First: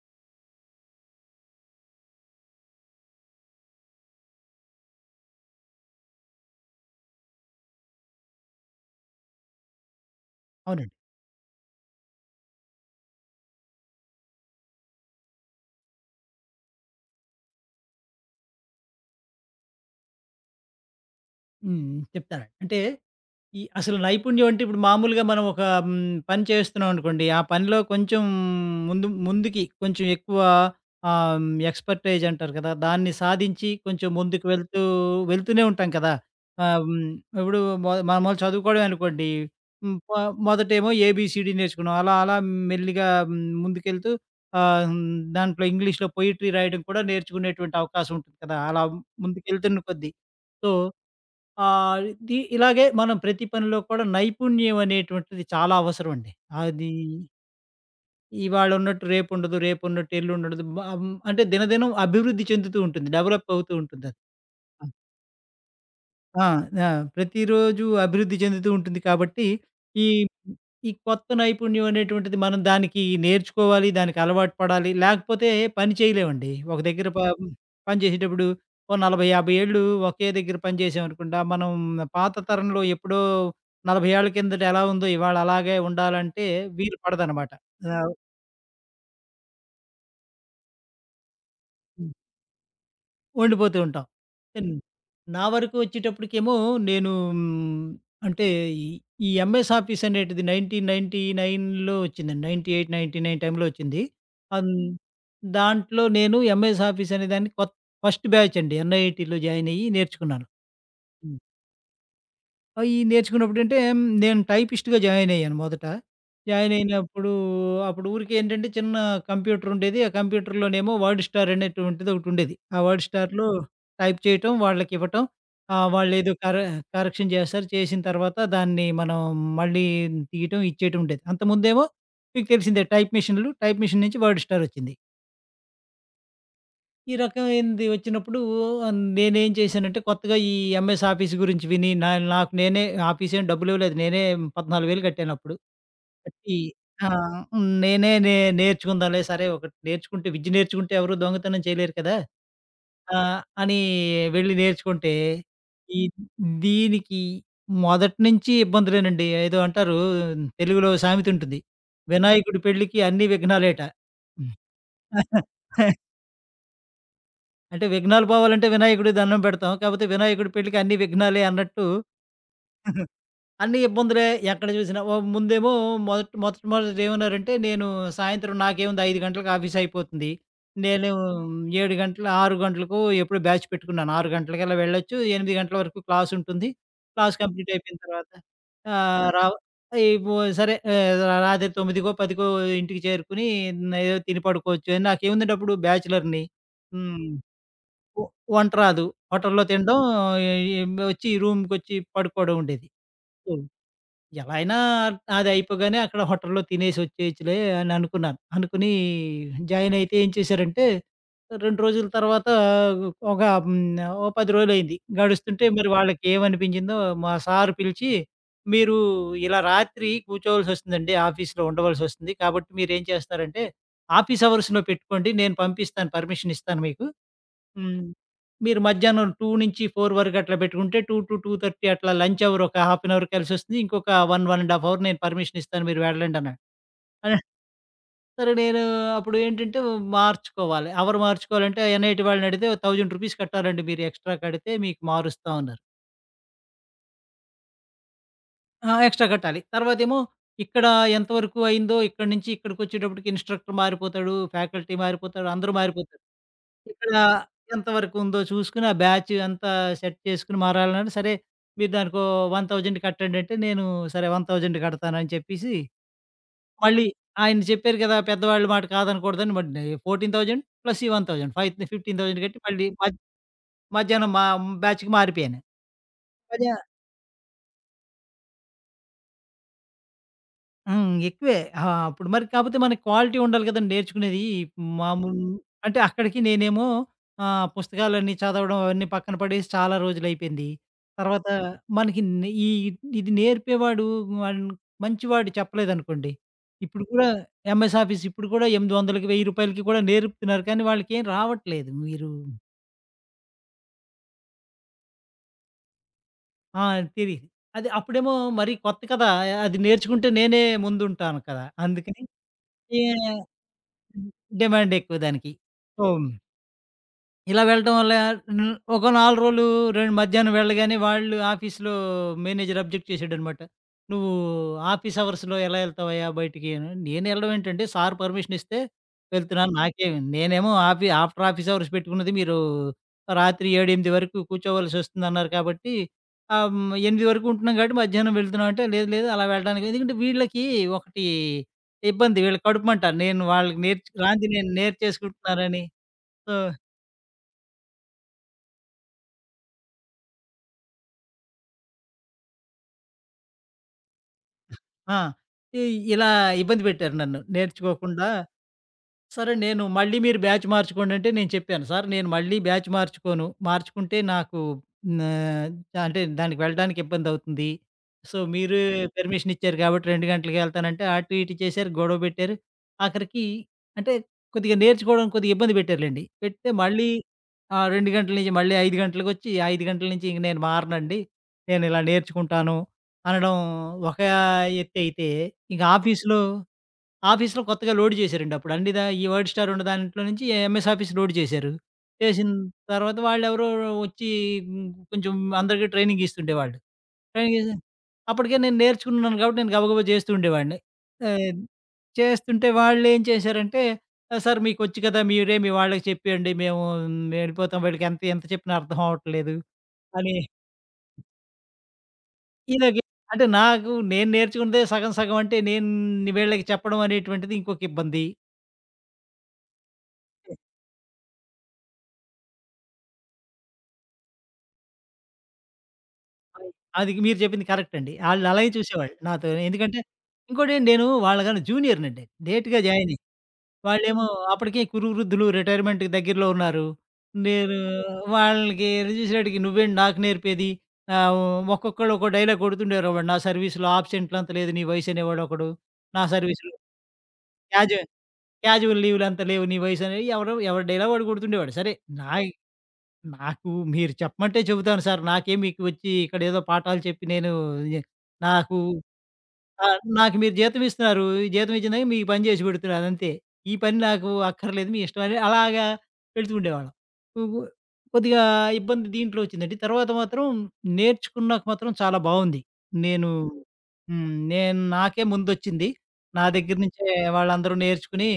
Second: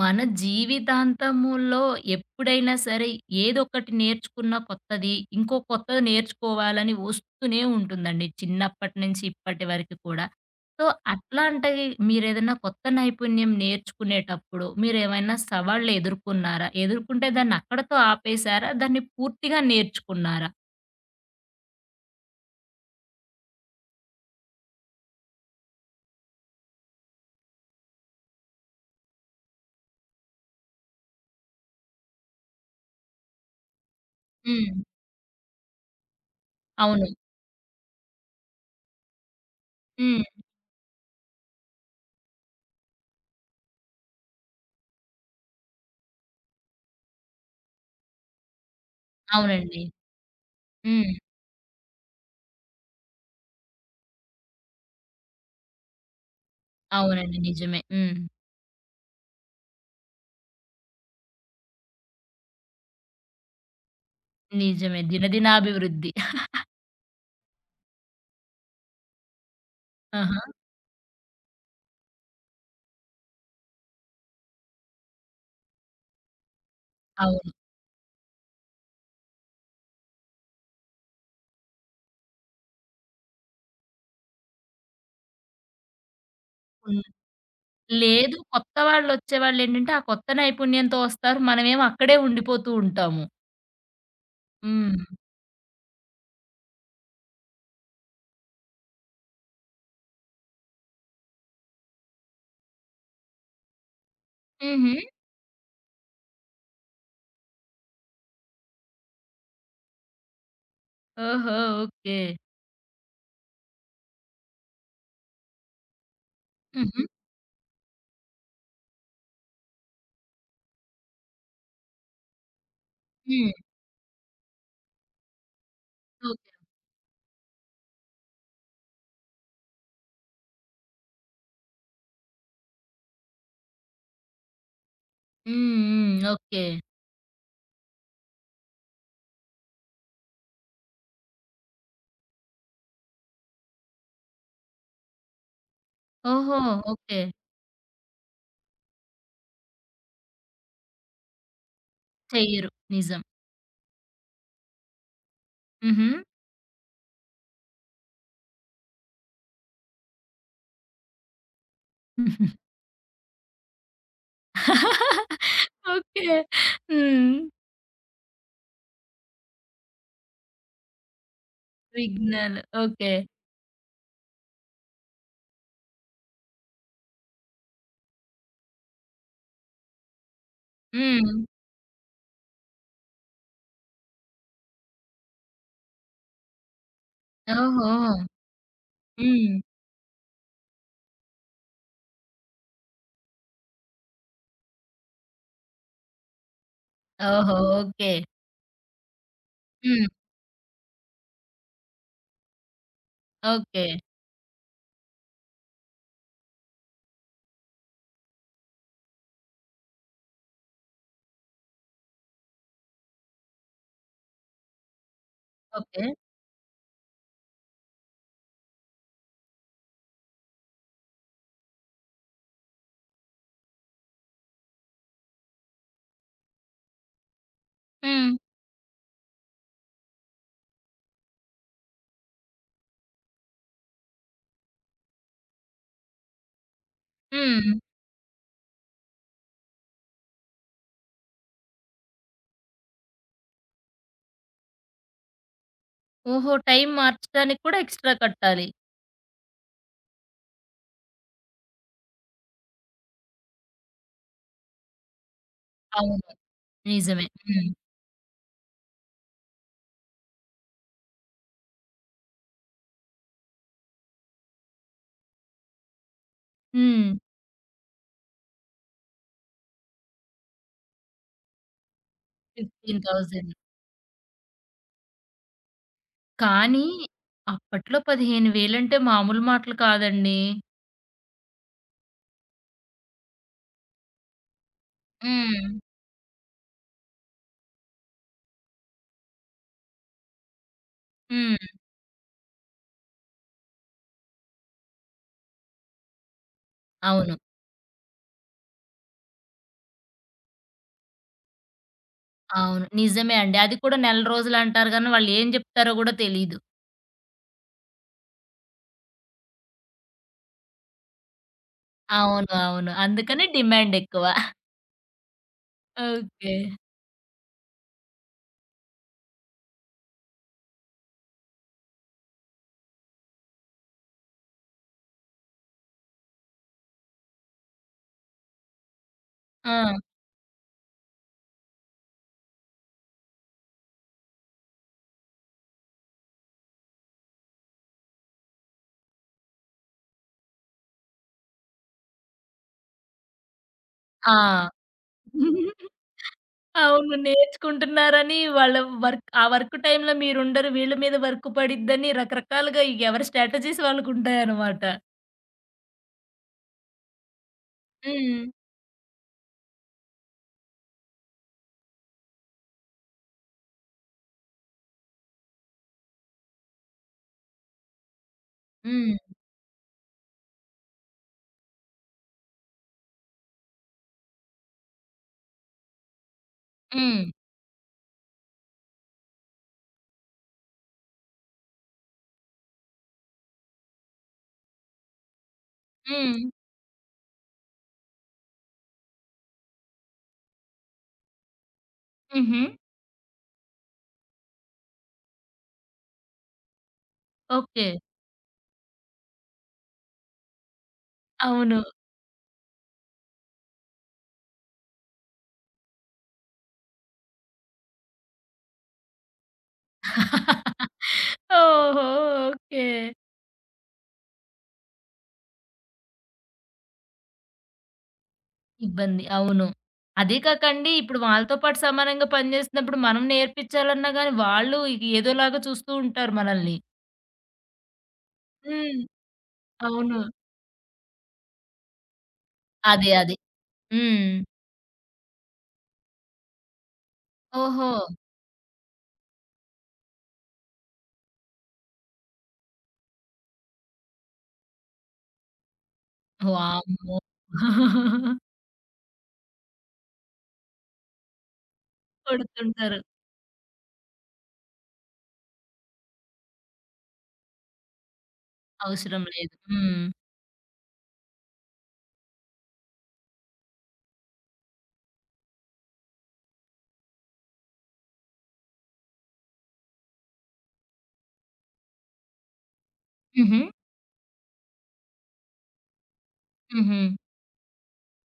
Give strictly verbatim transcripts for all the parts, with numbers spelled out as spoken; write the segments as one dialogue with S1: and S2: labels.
S1: మన జీవితాంతములో ఎప్పుడైనా సరే ఏదో ఒకటి నేర్చుకున్న కొత్తది, ఇంకో కొత్తది నేర్చుకోవాలని వస్తూనే ఉంటుందండి. చిన్నప్పటి నుంచి ఇప్పటి వరకు కూడా. సో,
S2: అవునండి.
S1: అట్లాంటివి మీరేదైనా కొత్త నైపుణ్యం నేర్చుకునేటప్పుడు మీరేమైనా సవాళ్ళు ఎదుర్కొన్నారా? ఎదుర్కొంటే దాన్ని అక్కడితో ఆపేసారా? దాన్ని పూర్తిగా నేర్చుకున్నారా?
S2: హ్మ్. హ్మ్. చెప్తాను. అంటే ఈ అసలు నైపుణ్యం అంటే ఇప్పుడు మామూలుగా మనం ఒక హ్మ్, పని చేస్తున్నాం అనుకోండి. ఆ పనిలో కొంచెం ముందు ముందుకి కొంచెం ఎక్కువ ఆహ్, హ్మ్, ఎక్స్‌పర్టైజ్ అంటారు కదా! దాన్ని సాధించి కొంచెం ముందుకు
S1: హ్మ్.
S2: వెళ్తూ వెళ్తూనే ఉంటాం కదా! ఆహ్,
S1: అవును.
S2: హ్మ్. ఇప్పుడు మొ మామూలు చదువుకోవడమే అనుకోండి. హ్మ్. మొ
S1: హ్మ్.
S2: మొదటేమో ఏబీసీడీ నేర్చుకున్నాం. అలా అలా మెల్లిగా హ్మ్, ముందుకెళ్తూ ఆహ్, హ్మ్, దాంట్లో ఇంగ్లీష్‌లో పొయెట్రీ రాయడం కూడా నేర్చుకునేటువంటి అవకాశం ఉంటుంది కదా! అలా ముందుకెళ్తున్న
S1: అవునండి.
S2: కొద్దీ. సో
S1: హ్మ్.
S2: ఆహ్, ఇది ఇలాగే మనం ప్రతి పనిలో కూడా నైపుణ్యం అనేటువంటిది చాలా అవసరం అండి. అది
S1: అవునండి. నిజమే. హ్మ్.
S2: ఇవాళ ఉన్నట్టు రేపుండదు, రేపున్నట్టు ఎల్లుండుండదు. బ హ్మ్, అంటే దినదినం అభివృద్ధి చెందుతూ ఉంటుంది. డెవలప్ అవుతూ ఉంటుందది.
S1: నిజమే. దినదినాభివృద్ధి.
S2: ఆ! ఆ! ప్రతిరోజు అభివృద్ధి చెందుతూ ఉంటుంది కాబట్టి, ఈ
S1: ఆహా!
S2: ఈ కొత్త నైపుణ్యం అనేటువంటిది మనం దానికి నేర్చుకోవాలి, దానికి అలవాటు పడాలి. లేకపోతే పని చేయలేమండి. ఒక దగ్గర ప
S1: అవును.
S2: పని చేసేటప్పుడు ఓ నలభై, యాభై ఏళ్ళు ఒకే దగ్గర పనిచేసామనుకోండి, ఆ మనం పాత తరంలో ఎప్పుడో నలభై ఏళ్ల కిందట ఎలా ఉందో ఇవాళ అలాగే ఉండాలంటే వీలు పడదనమాట. ఆ!
S1: లేదు. కొత్త వాళ్ళొచ్చేవాళ్ళేంటంటే, ఆ కొత్త నైపుణ్యంతో వస్తారు. మనమేమో అక్కడే ఉండిపోతూ ఉంటాము.
S2: ఉండిపోతూ ఉంటాం. ఎన్
S1: హ్మ్.
S2: నా వరకు వచ్చేటప్పటికేమో నేను హ్మ్, అంటే ఈ ఈ ఎంఎస్ ఆఫీస్ అనేటిది 1999లో వచ్చిందండి. తొంభై ఎనిమిది, తొంభై తొమ్మిది టైమ్‌లో వచ్చింది. అన్
S1: హుహు.
S2: దాంట్లో నేను ఎంఎస్ ఆఫీస్ అనే దాన్ని కొత్ ఫస్ట్ బ్యాచ్ అండి. ఎన్‌ఐటీలో జాయిన్ అయ్యి నేర్చుకున్నాను.
S1: ఓహో! ఓకే.
S2: అయి నేర్చుకున్నప్పుడంటే నేను టైపిస్ట్‌గా జాయిన్ అయ్యాను మొదట. జాయిన్
S1: హుహు.
S2: అయినప్పుడు అప్పుడు ఊరికే ఏంటంటే చిన్న కంప్యూటర్ ఉండేది. ఆ కంప్యూటర్‌లోనేమో వర్డ్ స్టార్ అనేటువంటిది ఒకటుండేది. ఆ వర్డ్ స్టార్‌లో
S1: హ్మ్.
S2: టైప్ చేయటం, వాళ్ళకివ్వటం. ఆహ్, వాళ్ళేదో
S1: ఓకే.
S2: కర కరెక్షన్ చేస్తారు. చేసిన తర్వాత దాన్ని మనం మళ్ళీ తీయటం, ఇచ్చేయటం ఉండేది. అంతకుముందేమో మీకు తెలిసిందే టైప్ మెషిన్‌లు. టైప్ మెషిన్ నుంచి వర్డ్ స్టార్ వచ్చింది.
S1: హ్మ్. హ్మ్. ఓకే.
S2: ఈ రకమైనది వచ్చినప్పుడు ఆహ్, నేనేం చేశానంటే కొత్తగా ఈ ఎంఎస్ ఆఫీస్ గురించి విని నా నాకు నేనే ఆఫీస్ ఏం డబ్బులు ఇవ్వలేదు. నేనే పద్నాలుగు వేలు కట్టాను అప్పుడు. కట్టి
S1: ఓహో!
S2: ఆ!
S1: ఓకే.
S2: నేనే నే నేర్చుకుందాంలే సరే ఒకటి నేర్చుకుంటే విద్య నేర్చుకుంటే ఎవరు దొంగతనం చేయలేరు కదా!
S1: చెయ్యరు.
S2: ఆ!
S1: నిజం.
S2: అని వెళ్లి నేర్చుకుంటే ఈ
S1: హుహు.
S2: దీనికి మొదటి నుంచి ఇబ్బందులేనండి. ఏదో అంటారు తెలుగులో సామెత ఉంటుంది. వినాయకుడి పెళ్ళికి అన్ని విఘ్నాలేట.
S1: ఓకే. హ్మ్.
S2: అంటే విఘ్నాలు పోవాలంటే వినాయకుడికి దండం పెడతాం. కాపోతే వినాయకుడి పెళ్ళికి అన్ని విఘ్నాలే అన్నట్టు
S1: విఘ్నాలు. ఓకే.
S2: అన్ని ఇబ్బందులే ఎక్కడ చూసినా. ఓ ముందేమో మొదట మొదట మొదట ఏమన్నారంటే నేను సాయంత్రం నాకేముంది ఐదు గంటలకు ఆఫీస్ అయిపోతుంది. నేను
S1: హ్మ్.
S2: ఏడు గంటల ఆరు గంటలకో ఎప్పుడో బ్యాచ్ పెట్టుకున్నాను. ఆరు గంటలకల్లా వెళ్ళొచ్చు. ఎనిమిది గంటల వరకు క్లాస్ ఉంటుంది. క్లాస్ కంప్లీట్
S1: ఓహో!
S2: అయిపోయిన తర్వాత ఆహ్, రావ
S1: హ్మ్.
S2: ఈ బొ సరే ఆహ్, రాత్రి 9కో, 10కో ఇంటికి చేరుకొని ఏదో తిని పడుకోవచ్చు. నాకేముందండి అప్పుడు బ్యాచిలర్‌ని. హ్మ్.
S1: ఓహో! ఓకే.
S2: వ వంట రాదు. హోటల్‌లో తినడం
S1: హ్మ్.
S2: ఈ ఈ వచ్చి రూమ్‌కొచ్చి పడుకోవడం ఉండేది. So,
S1: okay.
S2: ఎలా అయినా అది అయిపోగానే అక్కడ హోటల్‌లో తినేసి వచ్చేయచ్చులే అని అనుకున్నాను. అనుకుని జాయిన్ అయితే ఏం చేశారంటే రెండు రోజుల తర్వాత ఒక హ్మ్, ఓ పది రోజులయింది. గడుస్తుంటే మరి
S1: ఓకే.
S2: వాళ్ళకి ఏమనిపించిందో మా సార్ పిలిచి, "మీరు ఇలా రాత్రి కూర్చోవాల్సొస్తుందండి ఆఫీస్‌లో ఉండవలసొస్తుంది. కాబట్టి మీరేం చేస్తారంటే ఆఫీస్ అవర్స్‌లో పెట్టుకోండి. నేను పంపిస్తాను పర్మిషన్ ఇస్తాను మీకు." హ్మ్.
S1: హ్మ్.
S2: మీరు మధ్యాహ్నం రెండు నుంచి నాలుగు వరకు అట్లా పెట్టుకుంటే రెండు-రెండున్నర అట్లా లంచ్ అవర్ ఒక హాఫ్ అన్ అవర్ కలిసొస్తుంది. ఇంకొక ఒకటి, ఒకటి ½ అవర్ నేను పర్మిషన్ ఇస్తాను మీరు వెళ్ళండన్నాడు. అదే
S1: హ్మ్.
S2: సరే నేను అప్పుడు ఏంటంటే మార్చుకోవాలి. అవర్ మార్చుకోవాలంటే ఎన్ఐటీ వాళ్ళని అడిగితే రూ. వెయ్యి రూపీస్ కట్టాలండి మీరు ఎక్స్‌ట్రా కడితే మీకు మారుస్తాం అన్నారు.
S1: ఓహో! టైం మార్చడానికి కూడా ఎక్స్‌ట్రా కట్టాలి.
S2: ఆ! ఎక్స్‌ట్రా కట్టాలి. తర్వాతేమో ఇక్కడ ఎంతవరకు అయిందో ఇక్కడి నుంచి ఇక్కడికొచ్చేటప్పటికి ఇన్‌స్ట్రక్టర్ మారిపోతాడు, ఫ్యాకల్టీ మారిపోతారు, అందరూ మారిపోతారు.
S1: అవును.
S2: ఇక్కడ
S1: నిజమే. హ్మ్.
S2: ఎంతవరకు ఉందో చూసుకొని, ఆ బ్యాచ్ అంతా సెట్ చేసుకొని మారాలన్నాడు. సరే, మీరు దానికో వెయ్యి కట్టండి అంటే, నేను సరే వెయ్యి కడతానని చెప్పేసి, మళ్ళీ
S1: హ్మ్.
S2: ఆయన చెప్పారు కదా! పెద్దవాళ్ళ మాట కాదనకూడదని మరి పద్నాలుగు వేలు ప్లస్ ఈ వెయ్యి ఫైవ్ పదిహేను వేలు కట్టి మళ్ళీ మధ్
S1: పదిహేను వేలు.
S2: మధ్యాహ్నం మా బ్యాచ్‌కి మారిపోయాను. మధ్య
S1: కానీ అప్పట్లో పదిహేను వేలు అంటే మామూలు మాటలు కాదండి.
S2: హ్మ్. ఎక్కువే. ఆ! అప్పుడు మరి కాపోతే మనకి క్వాలిటీ ఉండాలి గదండీ నేర్చుకునేది. మామూలు
S1: హ్మ్.
S2: అంటే అక్కడికి నేనేమో ఆహ్, పుస్తకాలన్నీ చదవడం అవన్నీ పక్కన పడేసి చాలా రోజులైపోయింది. తర్వాత
S1: హ్మ్.
S2: మనకి నే ఈ ఇది నేర్పేవాడు వన్ మంచివాడు చెప్పలేదనుకోండి, ఇప్పుడు కూడా
S1: అవును.
S2: ఎంఎస్ ఆఫీస్ ఇప్పుడు కూడా 800కి, రూ. 1000కి కూడా నేర్పుతున్నారు. కానీ వాళ్ళకేం రావట్లేదు. మీరు
S1: అవును. నిజమే అండి. అది కూడా నెల రోజులు అంటారు గానీ వాళ్ళు ఏం జెప్తారో గూడా తెలీదు.
S2: ఆ! తెలీదు. అది అప్పుడేమో మరి కొత్త కదా! అది నేర్చుకుంటే నేనే ముందుంటాను కదా! అందుకని
S1: అవును. అవును.
S2: ఏ
S1: అందుకని డిమాండ్ ఎక్కువ.
S2: డిమాండ్ ఎక్కువ దానికి. So
S1: okay.
S2: ఇలా వెళ్ళటం వల్ల న్ ఒక నాలుగు రోజులు రెం మధ్యాహ్నం వెళ్ళగానే వాళ్ళు ఆఫీస్‌లో మేనేజర్ అబ్జెక్ట్ చేసాడనమాట. "నువ్వు ఆఫీస్ అవర్స్‌లో ఎలా ఎళ్తావయ్యా బయటికి" అని. నేను ఎళ్ళడం ఏంటండి సార్ పర్మిషన్ ఇస్తే వెళ్తున్నాను.
S1: ఆ!
S2: నాకేమి నేనేమో ఆఫీ ఆఫ్టర్ ఆఫీస్ అవర్స్ పెట్టుకున్నది మీరు రాత్రి ఏడు, ఎనిమిది వరకు కూర్చోవలసొస్తుందన్నారు కాబట్టి ఆహ్, హ్మ్. ఎనిమిది వరకు ఉంటున్నాం కాబట్టి మధ్యాహ్నం వెళ్తున్నాం అంటే, "లేదు లేదు అలా వెళ్ళడానికి" ఎందుకంటే వీళ్ళకి ఒకటి ఇబ్బంది వీళ్ళ కడుపుమంట. నేను వాళ్ళకి నేర్చు రాంది
S1: ఆ!
S2: నేను నేర్చేసుకుంటున్నానని. సో
S1: అవును. నేర్చుకుంటున్నారని వాళ్ళ వర్క్ ఆ వర్క్ టైమ్‌లో మీరుండరు. వీళ్ళ మీద వర్క్ పడిద్దని రకరకాలుగా ఎవరి స్ట్రాటజీస్ వాళ్ళకుంటాయన్నమాట.
S2: ఆ! ఇ ఇలా ఇబ్బంది పెట్టారు నన్ను. నేర్చుకోకుండా,
S1: హ్మ్.
S2: ఓకే. సరే నేను మళ్ళీ మీరు బ్యాచ్ మార్చుకోండంటే నేను చెప్పాను. సార్ నేను మళ్ళీ బ్యాచ్ మార్చుకోను. మార్చుకుంటే నాకు నా అంటే దానికి వెళ్ళడానికి ఇబ్బందవుతుంది. సో, మీరు
S1: హ్మ్.
S2: పర్మిషన్ ఇచ్చారు కాబట్టి రెండు గంటలకి ఎళ్తానంటే అటు ఇటు చేశారు, గొడవ పెట్టారు. ఆఖరికి అంటే కొద్దిగా నేర్చుకోవడానికి కొద్దిగా ఇబ్బంది పెట్టారులెండి. పెడితే మళ్ళీ
S1: హ్మ్.
S2: ఆ! రెండు గంటల నుంచి మళ్ళీ ఐదు గంటలకొచ్చి ఐదు గంటల నుంచి ఇంక నేను మారనండి. నేనిలా నేర్చుకుంటాను అనడం ఒక ఎత్తయితే, ఇంక ఆఫీస్‌లో
S1: హ్మ్.
S2: ఆఫీస్‌లో కొత్తగా లోడ్ చేశారండి అప్పుడు. అన్ని దా ఈ వర్డ్ స్టార్ ఉన్న దాంట్లో నుంచి ఎంఎస్ ఆఫీస్ లోడ్ చేశారు. చేసిన
S1: హుహు.
S2: తర్వాత వాళ్ళెవరో వచ్చి హ్మ్, కొంచెం అందరికీ ట్రైనింగ్ ఇస్తుండేవాళ్ళు. ట్రైనింగ్ ఇస్తే
S1: ఓకే.
S2: అప్పటికే నేను నేర్చుకున్నాను కాబట్టి నేను గబగబా చేస్తూ ఉండేవాడిని. ఆహ్,
S1: అవును.
S2: చేస్తుంటే వాళ్ళేం చేశారంటే, "ఆ! సార్ మీకొచ్చు కదా! మీరే మీ వాళ్ళకి చెప్పియండి. మేము వెళ్ళిపోతాం. వీళ్ళకి ఎంత ఎంత చెప్పినా అర్థం అవ్వట్లేదు" అని
S1: ఓహో! ఓకే.
S2: ఇలాగే అంటే నాకు నేను నేర్చుకున్నదే సగం సగం అంటే నేను వీళ్ళకి చెప్పడం అనేటువంటిది ఇంకొక ఇబ్బంది.
S1: ఇబ్బంది. అవును. అదే కాకండి ఇప్పుడు వాళ్ళతో పాటు సమానంగా పనిచేస్తున్నప్పుడు మనం నేర్పించాలన్నా గాని వాళ్ళు ఇ ఏదోలాగా చూస్తూ ఉంటారు
S2: అయి
S1: మనల్ని.
S2: అది మీరు చెప్పింది కరెక్ట్ అండి. ఆళ్ళు అలాగే
S1: హ్మ్.
S2: చూసేవాళ్ళు నాతో. ఎందుకంటే
S1: అవును.
S2: ఇంకోటి ఏంటి, నేను వాళ్ళకన్నా జూనియర్‌నండి. లేట్‌గా
S1: అదే.
S2: జాయిన్ అయ్యి.
S1: అదే.
S2: వాళ్ళేమో
S1: హ్మ్.
S2: అప్పటికే కురు వృద్ధులు రిటైర్మెంట్‌కి దగ్గరలో ఉన్నారు. నేను
S1: ఓహో!
S2: వాళ్ళకి చూసేటప్పటికి "నువ్వేంటి నాకు నేర్పేది?" ఆహ్, ఒక్కొక్కళ్ళు ఒక్కో డైలాగ్ కొడుతుండేవారు. వాడు "నా సర్వీస్‌లో ఆబ్సెంట్లు అంత లేదు నీ వయసు" అనేవాడు ఒకడు. "నా సర్వీస్‌లో
S1: వామ్మో!
S2: క్యాజువల్ క్యాజువల్ లీవ్‌లు అంత లేవు నీ వయసు" అని ఎవరో ఎవరి డైలాగ్ వాడు కొడుతుండేవాడు. సరే నా
S1: కొడుతుంటారు.
S2: నాకు మీరు చెప్పమంటే చెబుతాను సార్. నాకేం మీకు వచ్చి ఇక్కడేదో పాఠాలు చెప్పి నేను ఏ- నాకు
S1: అవసరం లేదు.
S2: ఆ!
S1: హ్మ్.
S2: నాకు మీరు జీతం ఇస్తున్నారు. ఈ జీతం ఇచ్చినందుకు మీకు పని చేసి పెడుతున్నాను అంతే. ఈ పని నాకు అక్కర్లేదు మీ ఇష్టం అని అలాగా పెడుతుండేవాళ్ళం. ఉగు కొద్దిగా ఇబ్బంది దీంట్లో వచ్చిందండి. తర్వాత మాత్రం నేర్చుకున్నాక మాత్రం చాలా బావుంది. నేను
S1: హుహు.
S2: హ్మ్. నేను నాకే ముందొచ్చింది. నా దగ్గర
S1: హుహు.
S2: నుంచే వాళ్ళందరూ నేర్చుకుని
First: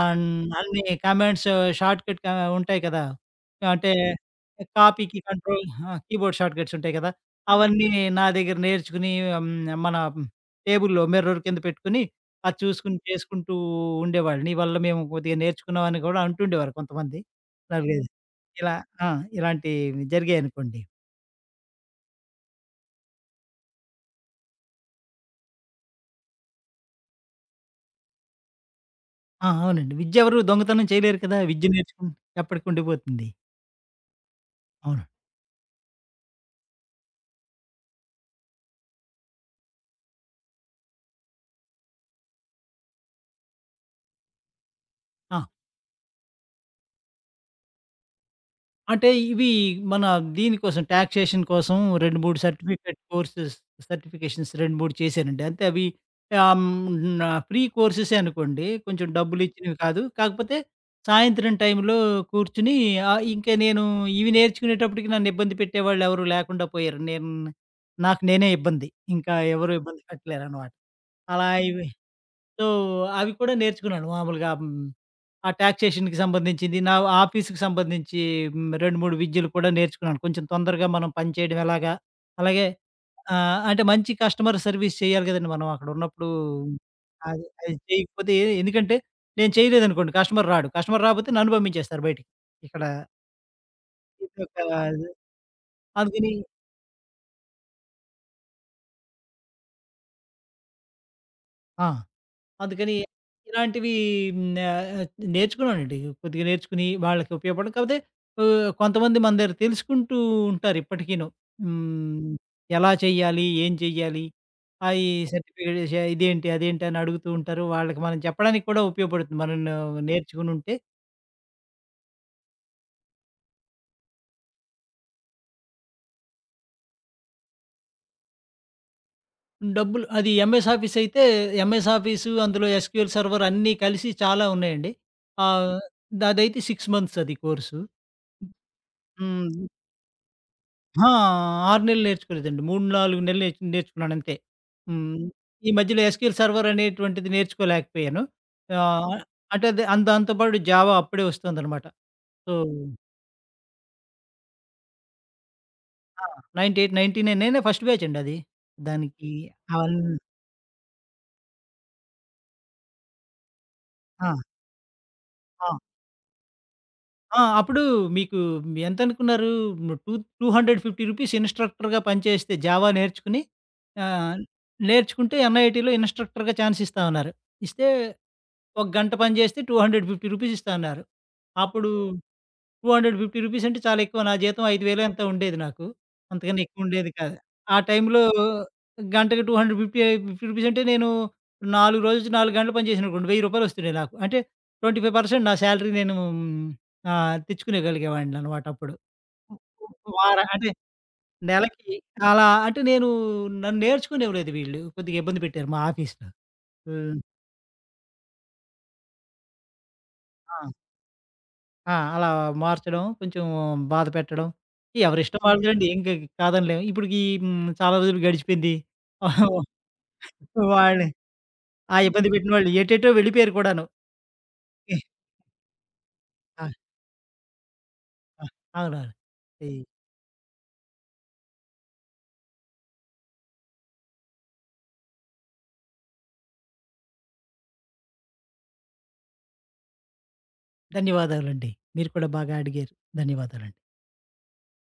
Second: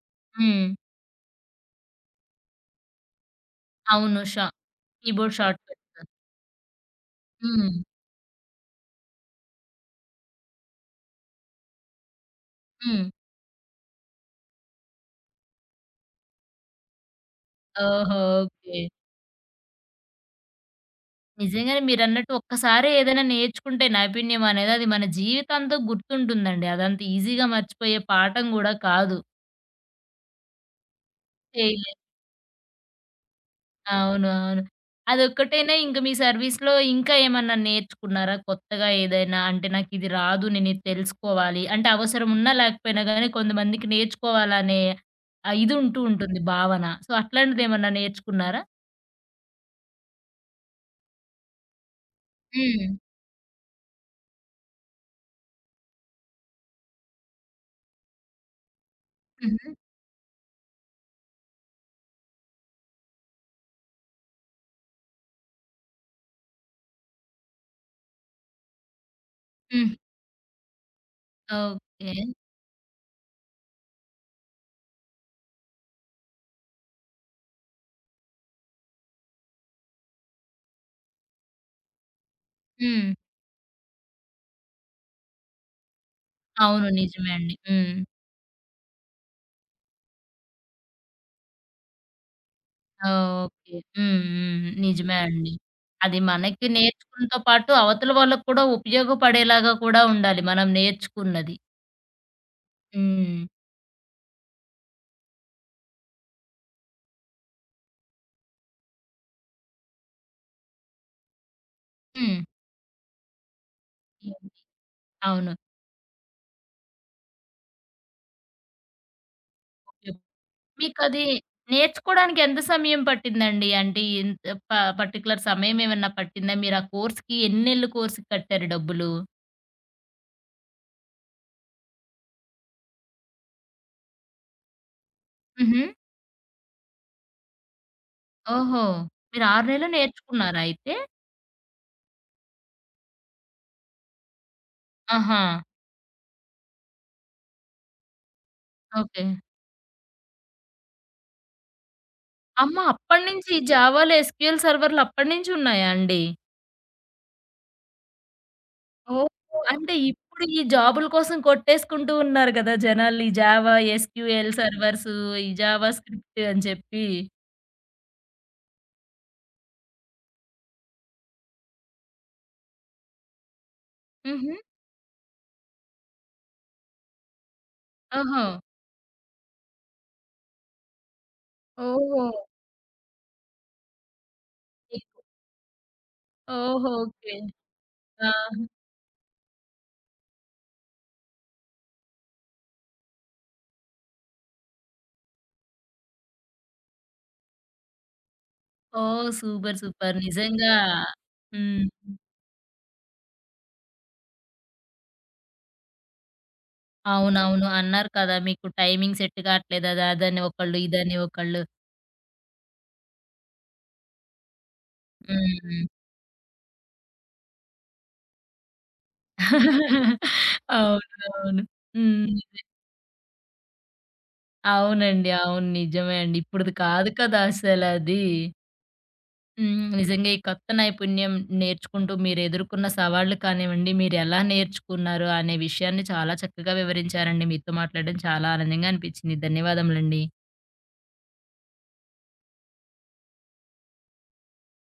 S2: ఆహ్,
S1: హ్మ్.
S2: అన్ని కమాండ్స్ షార్ట్‌కట్ కా ఉంటాయి కదా! అంటే
S1: అవును. షా
S2: కాపీకి
S1: కీబోర్డ్
S2: కంట్రోల్ ఆ!
S1: షార్ట్‌కట్స్.
S2: కీబోర్డ్ షార్ట్‌కట్స్ ఉంటాయి కదా!
S1: హ్మ్.
S2: అవన్నీ నా దగ్గర నేర్చుకుని హ్మ్. మన టేబుల్‌లో మిర్రర్ కింద పెట్టుకొని, అది చూసుకుని
S1: హ్మ్.
S2: చేసుకుంటూ ఉండేవాళ్ళు. నీ వల్ల మేము కొద్దిగా నేర్చుకున్నాం అని కూడా అంటుండేవారు కొంతమంది. నలుగైదు.
S1: ఓహో!
S2: ఇలా
S1: ఓకే.
S2: ఆ! ఇలాంటివి జరిగాయనుకోండి.
S1: నిజంగానే మీరన్నట్టు ఒక్కసారి ఏదైనా నేర్చుకుంటే నైపుణ్యం అనేది అది మన జీవితాంతం గుర్తుంటుందండి. అదంత ఈజీగా మర్చిపోయే పాఠం గూడా కాదు.
S2: ఆ! అవునండి. విద్య ఎవరు దొంగతనం చేయలేరు కదా! విద్య
S1: చేయలే
S2: నేర్చుకుని ఎప్పటికి ఉండిపోతుంది.
S1: అవును. అవును.
S2: అవును.
S1: అదొక్కటేనా? ఇంక మీ సర్వీస్‌లో ఇంకా ఏమన్నా నేర్చుకున్నారా? కొత్తగా ఏదైనా, అంటే నాకిది రాదు, నేనిది తెలుసుకోవాలి, అంటే అవసరం ఉన్నా లేకపోయినా గానీ కొంతమందికి నేర్చుకోవాలనే,
S2: ఆ!
S1: ఆహ్, ఇది ఉంటూ ఉంటుంది భావన. సో, అట్లాంటిదేమన్నా నేర్చుకున్నారా?
S2: అంటే ఇవి మన దీనికోసం టాక్సేషన్ కోసం రెండు, మూడు
S1: హ్మ్.
S2: సర్టిఫికేట్ కోర్సెస్ సర్టిఫికేషన్స్ రెండు, మూడు చేశానండి. అంతే అవి ఆహ్, హ్మ్. ఫ్రీ కోర్సెసే అనుకోండి. కొంచెం
S1: హుహు.
S2: డబ్బులిచ్చినవి కాదు. కాకపోతే సాయంత్రం టైంలో కూర్చొని ఆహ్, ఇంక నేను ఇవి నేర్చుకునేటప్పటికి నన్ను ఇబ్బంది పెట్టేవాళ్ళెవరు లేకుండా పోయారు. నేను నాకు నేనే ఇబ్బంది. ఇంకా ఎవరు
S1: హ్మ్.
S2: ఇబ్బంది పెట్టలేరనమాట. అలా ఇవి
S1: ఓకే.
S2: సో, అవి కూడా నేర్చుకున్నాను మామూలుగా హ్మ్. ఆ టాక్సేషన్‌కి సంబంధించింది. నా ఆఫీస్‌కి సంబంధించి హ్మ్, రెండు, మూడు విద్యలు కూడా నేర్చుకున్నాను. కొంచెం తొందరగా మనం పని చేయడం ఎలాగా, అలాగే
S1: హ్మ్.
S2: ఆహ్, అంటే మంచి కస్టమర్ సర్వీస్ చేయాలి కదండీ మనం అక్కడున్నప్పుడు.
S1: అవును. నిజమే
S2: అది
S1: అండి.
S2: అది
S1: హ్మ్.
S2: చేయకపోతే ఎ ఎందుకంటే నేను చేయలేదనుకోండి కస్టమర్ రాడు. కస్టమర్ రాపోతే నన్ను పంపించేస్తారు బయటికి. ఇక్కడ
S1: ఓకే. హ్మ్.
S2: ఇదొక
S1: హ్మ్. నిజమే అండి. అది
S2: అందుకని
S1: మనకి నేర్చుకున్నతో పాటు అవతల వాళ్ళకి కూడా ఉపయోగపడేలాగా కూడా ఉండాలి మనం నేర్చుకున్నది.
S2: ఆ! అందుకని
S1: హ్మ్.
S2: ఇలాంటివి హ్మ్, ఆహ్, నేర్చుకున్నానండి. కొద్దిగా నేర్చుకుని వాళ్ళకి ఉపయోగపడడం. కాకపోతే ఆహ్, కొంతమంది మన దగ్గర తెలుసుకుంటూ ఉంటారు ఇప్పటికీను. హ్మ్.
S1: హ్మ్.
S2: ఎలా చేయాలి? ఏం చెయ్యాలి?
S1: ఏంటి?
S2: అయి
S1: అవును.
S2: సర్టిఫికేట్ ష ఇదేంటి? అదేంటి? అని అడుగుతూ ఉంటారు. వాళ్ళకి మనం చెప్పడానికి కూడా ఉపయోగపడుతుంది. మనం నేర్చుకొనుంటే
S1: మీకది నేర్చుకోవడానికి ఎంత సమయం పట్టిందండి? అంటే ఇంత ప పర్టిక్యులర్ సమయం ఏమన్నా పట్టిందా? మీరు ఆ కోర్స్‌కి ఎన్నేళ్లు కోర్స్‌కి కట్టారు డబ్బులు?
S2: డబ్బులు అది ఎంఎస్ ఆఫీస్ అయితే ఎంఎస్ ఆఫీసు అందులో ఎస్‌క్యూఎల్ సర్వర్ అన్నీ కలిసి చాలా ఉన్నాయండి. ఆహ్,
S1: హుహు.
S2: అదైతే సిక్స్ మంత్స్ అది కోర్సు.
S1: ఓహో! మీరు
S2: హ్మ్.
S1: ఆరు నెలలు నేర్చుకున్నారా అయితే?
S2: ఆ! ఆరు నెలలు నేర్చుకోలేదండి. మూడు, నాలుగు నెలలు నేర్చ్ నేర్చుకున్నానంతే. హ్మ్.
S1: ఆహా!
S2: ఈ మధ్యలో ఎస్‌క్యూఎల్ సర్వర్ అనేటువంటిది నేర్చుకోలేకపోయాను. ఆహ్,
S1: ఓకే.
S2: అంటే అది ఆన్ దాంతో పాటు జావా అప్పుడే వస్తుందనమాట. సో
S1: అమ్మ! అప్పటినుంచి ఈ జావాలో ఎస్‌క్యూఎల్ సర్వర్‌లు అప్పటినుంచి ఉన్నాయా అండి?
S2: ఆ! తొంభై ఎనిమిది, తొంభై తొమ్మిది నేనే ఫస్ట్ బ్యాచ్ అండి అది. దానికి
S1: ఓహో! అంటే
S2: అవన్నీ
S1: ఇప్పుడు ఈ జాబుల కోసం కొట్టేసుకుంటూ ఉన్నారు గదా! జనాలు ఈ జావా, ఎస్‌క్యూఎల్
S2: ఆ!
S1: సర్వర్సు, ఈ
S2: ఆ!
S1: జావా స్క్రిప్ట్ అని చెప్పి.
S2: ఆ! అప్పుడు మీకు ఎంతనుకున్నారు? Two two hundred fifty rupees ఇన్‌స్ట్రక్టర్‌గా పనిచేస్తే జావా నేర్చుకుని ఆహ్,
S1: హుహు.
S2: నేర్చుకుంటే ఎన్ఐటీలో ఇన్‌స్ట్రక్టర్‌గా ఛాన్స్ ఇస్తా ఉన్నారు. ఇస్తే
S1: ఓహో!
S2: ఒక గంట పని చేస్తే రెండు వందల యాభై రూపీస్ ఇస్తా అన్నారు. అప్పుడు
S1: ఓహో!
S2: రెండు వందల యాభై రూపీస్ అంటే చాలా ఎక్కువ. నా జీతం ఐదు వేలు ఎంతో ఉండేది నాకు. అంతకన్నా ఎక్కువ
S1: ఓహో!
S2: ఉండేది
S1: ఓకే.
S2: కాదు. ఆ టైంలో
S1: ఆ!
S2: గంటకి రెండు వందల యాభై రూపీస్ అంటే నేను నాలుగు రోజులు నాలుగు గంటలు పని చేశాననుకోండి రూ. వెయ్యి వస్తుండే నాకు. అంటే ఇరవై ఐదు శాతం నా సాలరీ నేను ఆహ్, తెచ్చుకునేగలిగేవాడిననమాట అప్పుడు.
S1: ఓహ్! సూపర్. సూపర్.
S2: వార అంటే
S1: నిజంగా. హ్మ్.
S2: నెలకి అలా అంటే నేను నన్ను నేర్చుకునేవ్వలేదు వీళ్ళు. కొద్దిగా ఇబ్బంది పెట్టారు మా ఆఫీస్‌లో. హ్మ్.
S1: అవునవును. అన్నారు కదా! మీకు టైమింగ్ సెట్ కావట్లేదు అది అదని
S2: ఆ!
S1: ఒకళ్ళు, ఇదని ఒకళ్ళు.
S2: ఆ! అలా మార్చడం, కొంచెం బాధ పెట్టడం. ఎవరిష్టం
S1: హ్మ్.
S2: వాళ్ళదండి. ఇంక కాదనలేం. ఇప్పటికి హ్మ్, చాలా రోజులు గడిచిపోయింది. వాళ్ళని
S1: అవునవును.
S2: ఆ ఇబ్బంది పెట్టిన
S1: హ్మ్.
S2: వాళ్ళు ఎటేటో వెళ్ళిపోయారు కూడాను.
S1: అవునండి. అవును. నిజమే అండి.
S2: ఆ!
S1: ఇప్పుడుది కాదు కదా! అసలది.
S2: ఆ! అవునవును. ఈ
S1: హ్మ్. నిజంగా ఈ కొత్త నైపుణ్యం నేర్చుకుంటూ మీరెదుర్కొన్న సవాళ్లు కానివ్వండి, మీరెలా నేర్చుకున్నారు అనే విషయాన్ని చాలా చక్కగా వివరించారండి. మీతో మాట్లాడడం చాలా ఆనందంగా అనిపించింది. ధన్యవాదములండి.
S2: ధన్యవాదాలండి. మీరు కూడా బాగా అడిగారు. ధన్యవాదాలండి.